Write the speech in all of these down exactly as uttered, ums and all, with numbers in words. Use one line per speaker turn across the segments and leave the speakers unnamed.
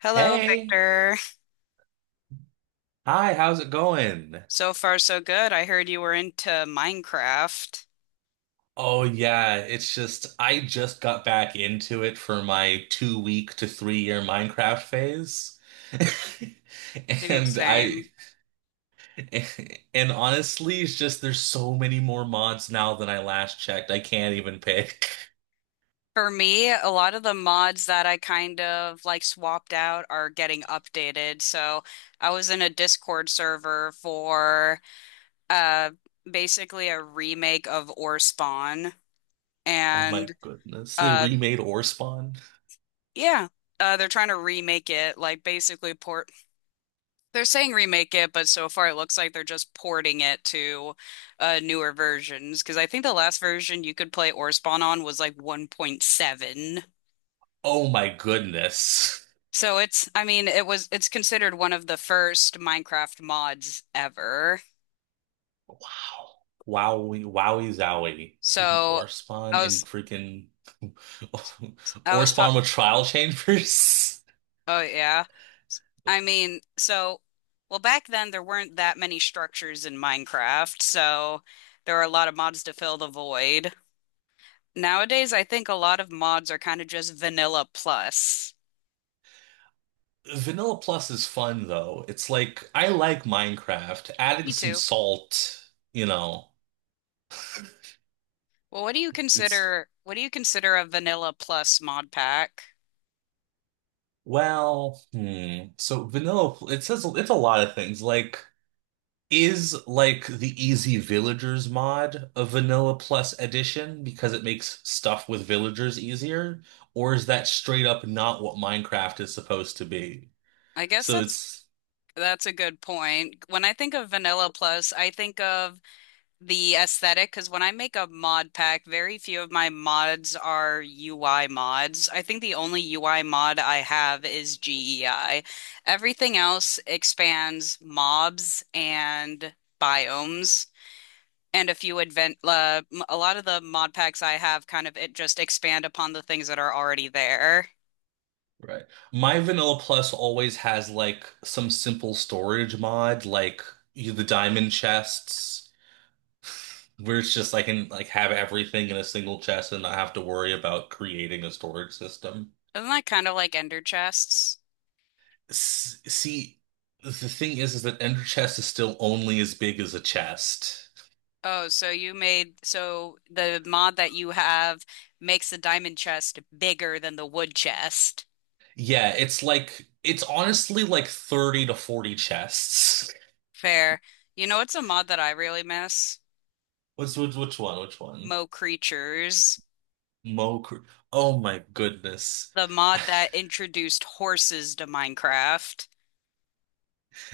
Hello,
Hey,
Victor.
hi, how's it going?
So far, so good. I heard you were into Minecraft.
Oh yeah, it's just I just got back into it for my two week to three year Minecraft phase.
Dude,
And I
same.
and honestly, it's just there's so many more mods now than I last checked. I can't even pick.
For me, a lot of the mods that I kind of like swapped out are getting updated. So I was in a Discord server for uh basically a remake of Ore Spawn.
Oh my
And
goodness. They
uh
remade Ore Spawn.
yeah, uh they're trying to remake it, like basically port. They're saying remake it, but so far it looks like they're just porting it to uh, newer versions. Because I think the last version you could play Orspawn on was like one point seven.
Oh my goodness.
So it's, I mean, it was, it's considered one of the first Minecraft mods ever.
Wow. Wowie, wowie, zowie. Freaking
So
ore
I
and
was,
freaking
I
ore
was taught,
with trial chambers.
oh yeah. I mean, so, well, back then there weren't that many structures in Minecraft, so there were a lot of mods to fill the void. Nowadays, I think a lot of mods are kind of just vanilla plus.
Vanilla Plus is fun though. It's like I like Minecraft. Adding
Me
some
too.
salt, you know,
Well, what do you
it's
consider what do you consider a vanilla plus mod pack?
well, hmm. So vanilla, it says it's a lot of things. Like is like the Easy Villagers mod a vanilla plus edition because it makes stuff with villagers easier, or is that straight up not what Minecraft is supposed to be?
I guess
So
that's
it's
that's a good point. When I think of vanilla plus, I think of the aesthetic because when I make a mod pack, very few of my mods are U I mods. I think the only U I mod I have is G E I. Everything else expands mobs and biomes. And a few advent uh, m- a lot of the mod packs I have kind of it just expand upon the things that are already there.
Right. My vanilla plus always has like some simple storage mod, like you, the diamond chests, where it's just I can like have everything in a single chest and not have to worry about creating a storage system.
Isn't that kind of like ender chests?
S see, the thing is, is that Ender Chest is still only as big as a chest.
Oh, so you made so the mod that you have makes the diamond chest bigger than the wood chest.
Yeah, it's like it's honestly like thirty to forty chests.
Fair. You know, it's a mod that I really miss?
What's which, which one? Which one?
Mo Creatures,
Mo Cr- Oh my goodness.
the mod that introduced horses to Minecraft.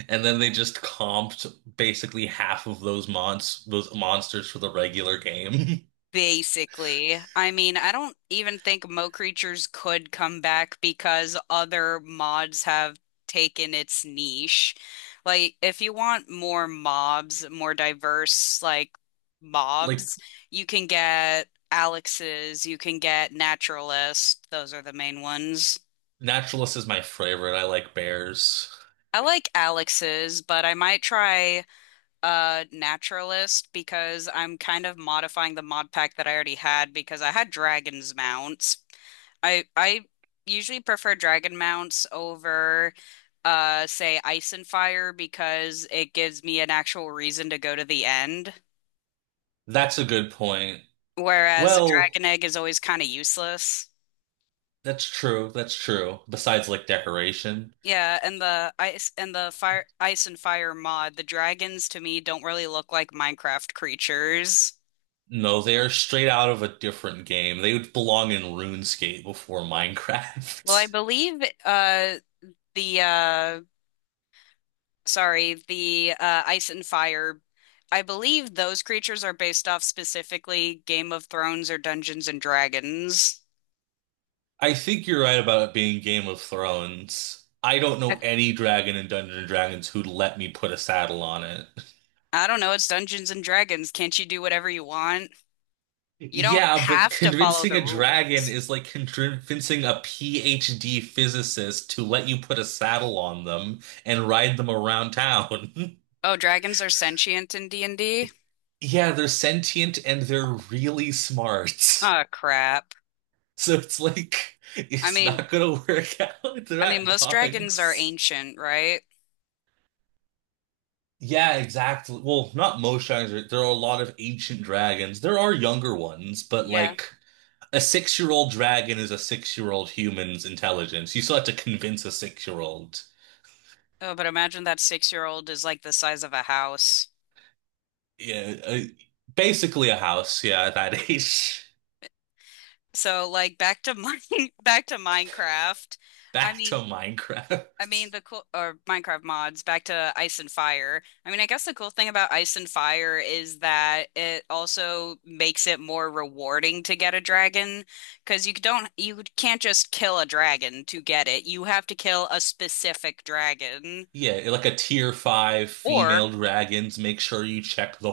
And then they just comped basically half of those mons those monsters for the regular game.
Basically, I mean, I don't even think Mo Creatures could come back because other mods have taken its niche. Like, if you want more mobs, more diverse, like,
Like,
mobs, you can get Alex's, you can get Naturalist. Those are the main ones.
Naturalist is my favorite. I like bears.
I like Alex's, but I might try uh Naturalist because I'm kind of modifying the mod pack that I already had because I had Dragon's Mount. I I usually prefer dragon mounts over uh say Ice and Fire because it gives me an actual reason to go to the end,
That's a good point.
whereas a
Well,
dragon egg is always kind of useless.
that's true. That's true. Besides, like, decoration.
Yeah, and the ice and the fire Ice and Fire mod, the dragons to me don't really look like Minecraft creatures.
No, they are straight out of a different game. They would belong in RuneScape before
Well, I
Minecraft.
believe uh the uh sorry, the uh, Ice and Fire. I believe those creatures are based off specifically Game of Thrones or Dungeons and Dragons.
I think you're right about it being Game of Thrones. I don't
I,
know any dragon in Dungeons and Dragons who'd let me put a saddle on it.
I don't know, it's Dungeons and Dragons. Can't you do whatever you want? You don't
Yeah, but
have to follow
convincing
the
a dragon
rules.
is like convincing a PhD physicist to let you put a saddle on them and ride them around town.
Oh, dragons are sentient in D and D?
Yeah, they're sentient and they're really smart.
Oh, crap.
So it's like,
I
it's
mean,
not gonna work out. They're
I mean,
not
most dragons are
dogs.
ancient, right?
Yeah, exactly. Well, not most dragons. right? There are a lot of ancient dragons. There are younger ones, but
Yeah.
like a six-year-old dragon is a six-year-old human's intelligence. You still have to convince a six-year-old.
Oh, but imagine that six-year-old is like the size of a house.
Yeah, uh, basically a house. Yeah, at that age.
So, like, back to mine, back to Minecraft. I
Back to
mean, I mean,
Minecraft.
the cool or Minecraft mods back to Ice and Fire. I mean, I guess the cool thing about Ice and Fire is that it also makes it more rewarding to get a dragon because you don't you can't just kill a dragon to get it. You have to kill a specific dragon
Yeah, like a tier five
or.
female dragons. Make sure you check the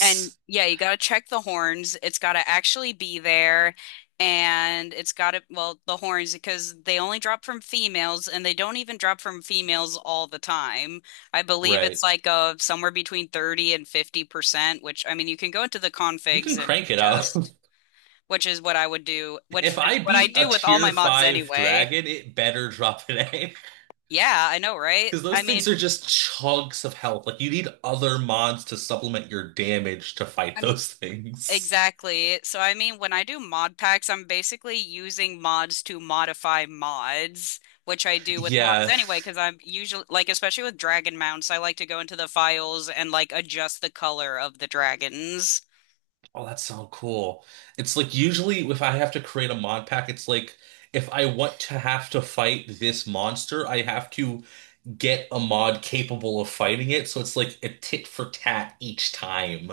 And yeah, you got to check the horns. It's got to actually be there. And it's got to, well, the horns, because they only drop from females and they don't even drop from females all the time. I believe
Right.
it's like a, somewhere between thirty and fifty percent, which I mean, you can go into the
You
configs
can
and
crank it up.
adjust, which is what I would do, which
If I
is what I
beat a
do with all
tier
my mods
five
anyway.
dragon, it better drop an egg.
Yeah, I know, right?
Because
I
those
mean,
things are just chunks of health. Like you need other mods to supplement your damage to fight
I mean,
those things.
Exactly. So, I mean, when I do mod packs, I'm basically using mods to modify mods, which I do with mods
Yeah.
anyway, because I'm usually, like, especially with dragon mounts, I like to go into the files and, like, adjust the color of the dragons.
Oh, that's so cool. It's like usually if I have to create a mod pack, it's like if I want to have to fight this monster, I have to get a mod capable of fighting it. So it's like a tit for tat each time.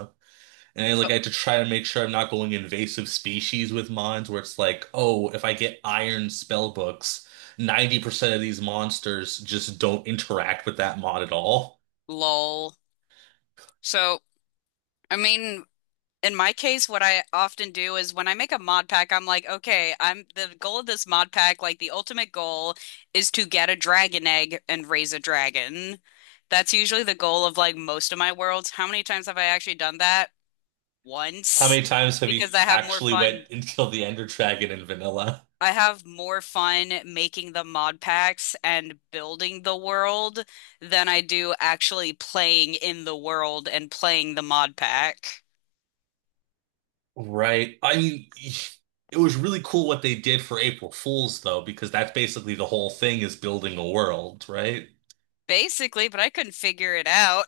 And I like I had to try to make sure I'm not going invasive species with mines where it's like, oh, if I get iron spell books, ninety percent of these monsters just don't interact with that mod at all.
Lol. So, I mean, In my case, what I often do is when I make a mod pack, I'm like, okay, I'm the goal of this mod pack, like the ultimate goal is to get a dragon egg and raise a dragon. That's usually the goal of like most of my worlds. How many times have I actually done that?
How
Once.
many times have you
Because I have more
actually
fun.
went and killed the Ender Dragon in vanilla?
I have more fun making the mod packs and building the world than I do actually playing in the world and playing the mod pack.
Right. I mean, it was really cool what they did for April Fools though, because that's basically the whole thing is building a world, right?
Basically, but I couldn't figure it out.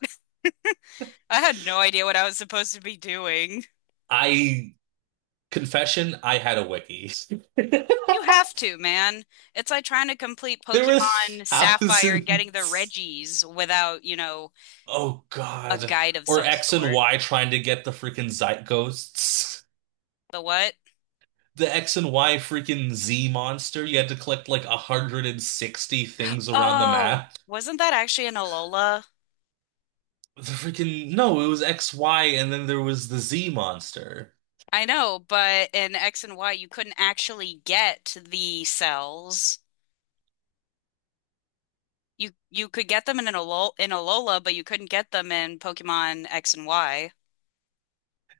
I had no idea what I was supposed to be doing.
I confession, I had a wiki.
You have to, man. It's like trying to complete
There were
Pokemon Sapphire and getting the
thousands.
Reggies without, you know,
Oh
a
God.
guide of
Or
some
X and
sort.
Y trying to get the freaking Zeitghosts.
The what?
The X and Y freaking Z monster. You had to collect like one hundred sixty things around the
Oh,
map.
wasn't that actually an Alola?
The freaking No, it was X, Y, and then there was the Z monster.
I know, but in X and Y, you couldn't actually get the cells. You you could get them in an Alola, in Alola, but you couldn't get them in Pokemon X and Y.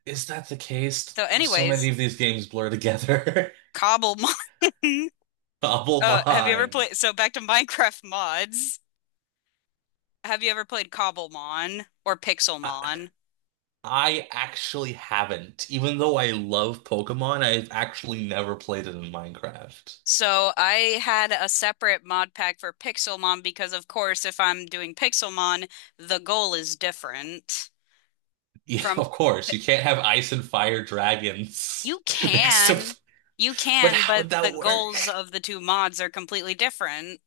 Is that the case?
So,
So many
anyways,
of these games blur together.
Cobblemon.
Double
Uh, have you ever
mind.
played? So back to Minecraft mods. Have you ever played Cobblemon or
I,
Pixelmon?
I actually haven't. Even though I love Pokemon, I've actually never played it in Minecraft.
So I had a separate mod pack for Pixelmon because, of course, if I'm doing Pixelmon, the goal is different
Yeah,
from.
of course. You can't have ice and fire dragons
you
next to.
can, you
But
can,
how
but
would
the
that
goals
work?
of the two mods are completely different.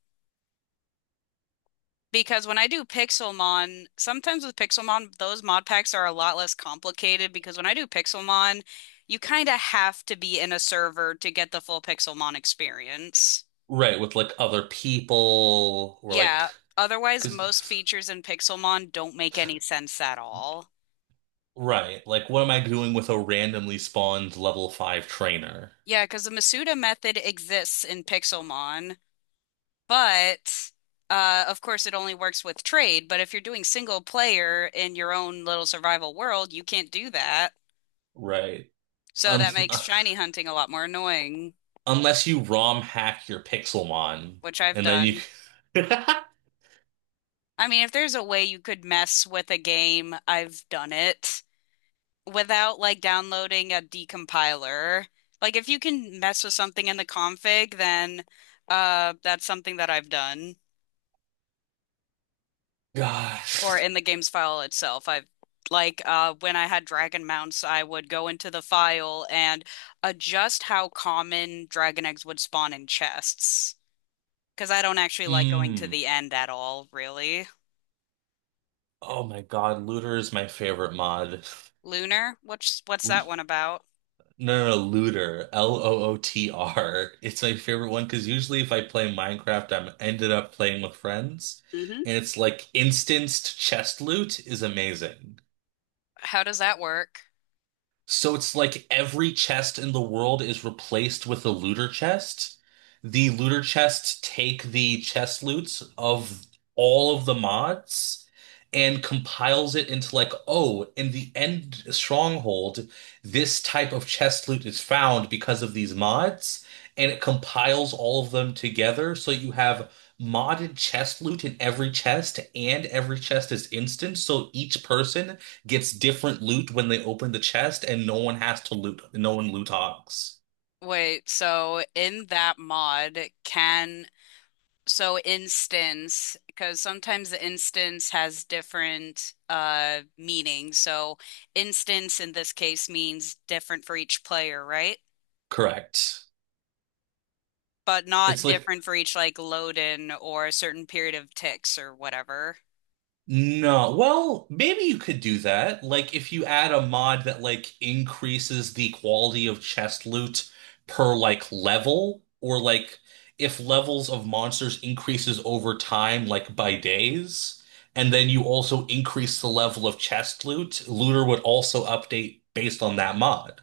Because when I do Pixelmon, sometimes with Pixelmon, those mod packs are a lot less complicated because when I do Pixelmon, you kind of have to be in a server to get the full Pixelmon experience.
Right, with like other people or like,
Yeah, otherwise most
because,
features in Pixelmon don't make any sense at all.
right, like what am I doing with a randomly spawned level five trainer?
Yeah, because the Masuda method exists in Pixelmon, but uh, of course it only works with trade. But if you're doing single player in your own little survival world, you can't do that.
Right.
So
Un
that makes shiny hunting a lot more annoying,
unless you ROM hack your Pixelmon
which I've
and then you.
done. I mean, if there's a way you could mess with a game, I've done it. Without like downloading a decompiler. Like if you can mess with something in the config, then uh that's something that I've done. Or
Gosh.
in the game's file itself. I've like uh when I had dragon mounts, I would go into the file and adjust how common dragon eggs would spawn in chests. Because I don't actually like going to
Mm.
the end at all, really.
Oh my God, Looter is my favorite mod.
Lunar? What's what's that one about?
No, no, no, looter. L O O T R. It's my favorite one because usually if I play Minecraft, I'm ended up playing with friends,
Hmm.
and it's like instanced chest loot is amazing.
How does that work?
So it's like every chest in the world is replaced with a looter chest. The looter chests take the chest loots of all of the mods and compiles it into like, oh, in the end stronghold, this type of chest loot is found because of these mods, and it compiles all of them together so you have modded chest loot in every chest, and every chest is instant, so each person gets different loot when they open the chest, and no one has to loot. No one loot hogs.
Wait, so in that mod, can. So instance, because sometimes the instance has different uh meanings. So instance in this case means different for each player, right?
Correct.
But not
It's like
different for each like load-in or a certain period of ticks or whatever.
no. Well, maybe you could do that. Like if you add a mod that like increases the quality of chest loot per like level, or like if levels of monsters increases over time, like by days, and then you also increase the level of chest loot, looter would also update based on that mod.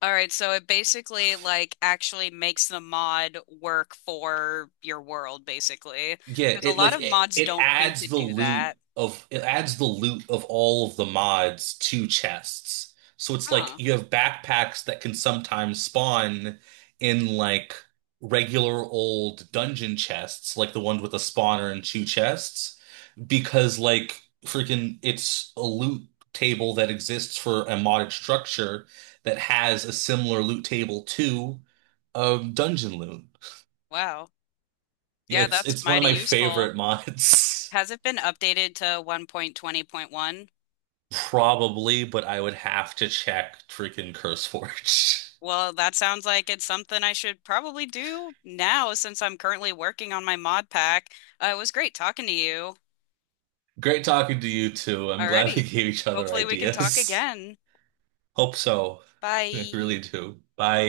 All right, so it basically like actually makes the mod work for your world, basically.
Yeah,
Because a
it
lot
like
of
it,
mods
it
don't think to
adds the
do
loot
that.
of it adds the loot of all of the mods to chests. So it's like
Huh.
you have backpacks that can sometimes spawn in like regular old dungeon chests, like the ones with a spawner and two chests, because like freaking it's a loot table that exists for a modded structure that has a similar loot table to um dungeon loot.
Wow.
Yeah,
Yeah,
it's
that's
it's one of
mighty
my
useful.
favorite mods.
Has it been updated to one point twenty point one?
Probably, but I would have to check freaking CurseForge.
Well, that sounds like it's something I should probably do now since I'm currently working on my mod pack. Uh, it was great talking to you.
Great talking to you too. I'm glad we
Alrighty.
gave each other
Hopefully we can talk
ideas.
again.
Hope so. I really
Bye.
do. Bye.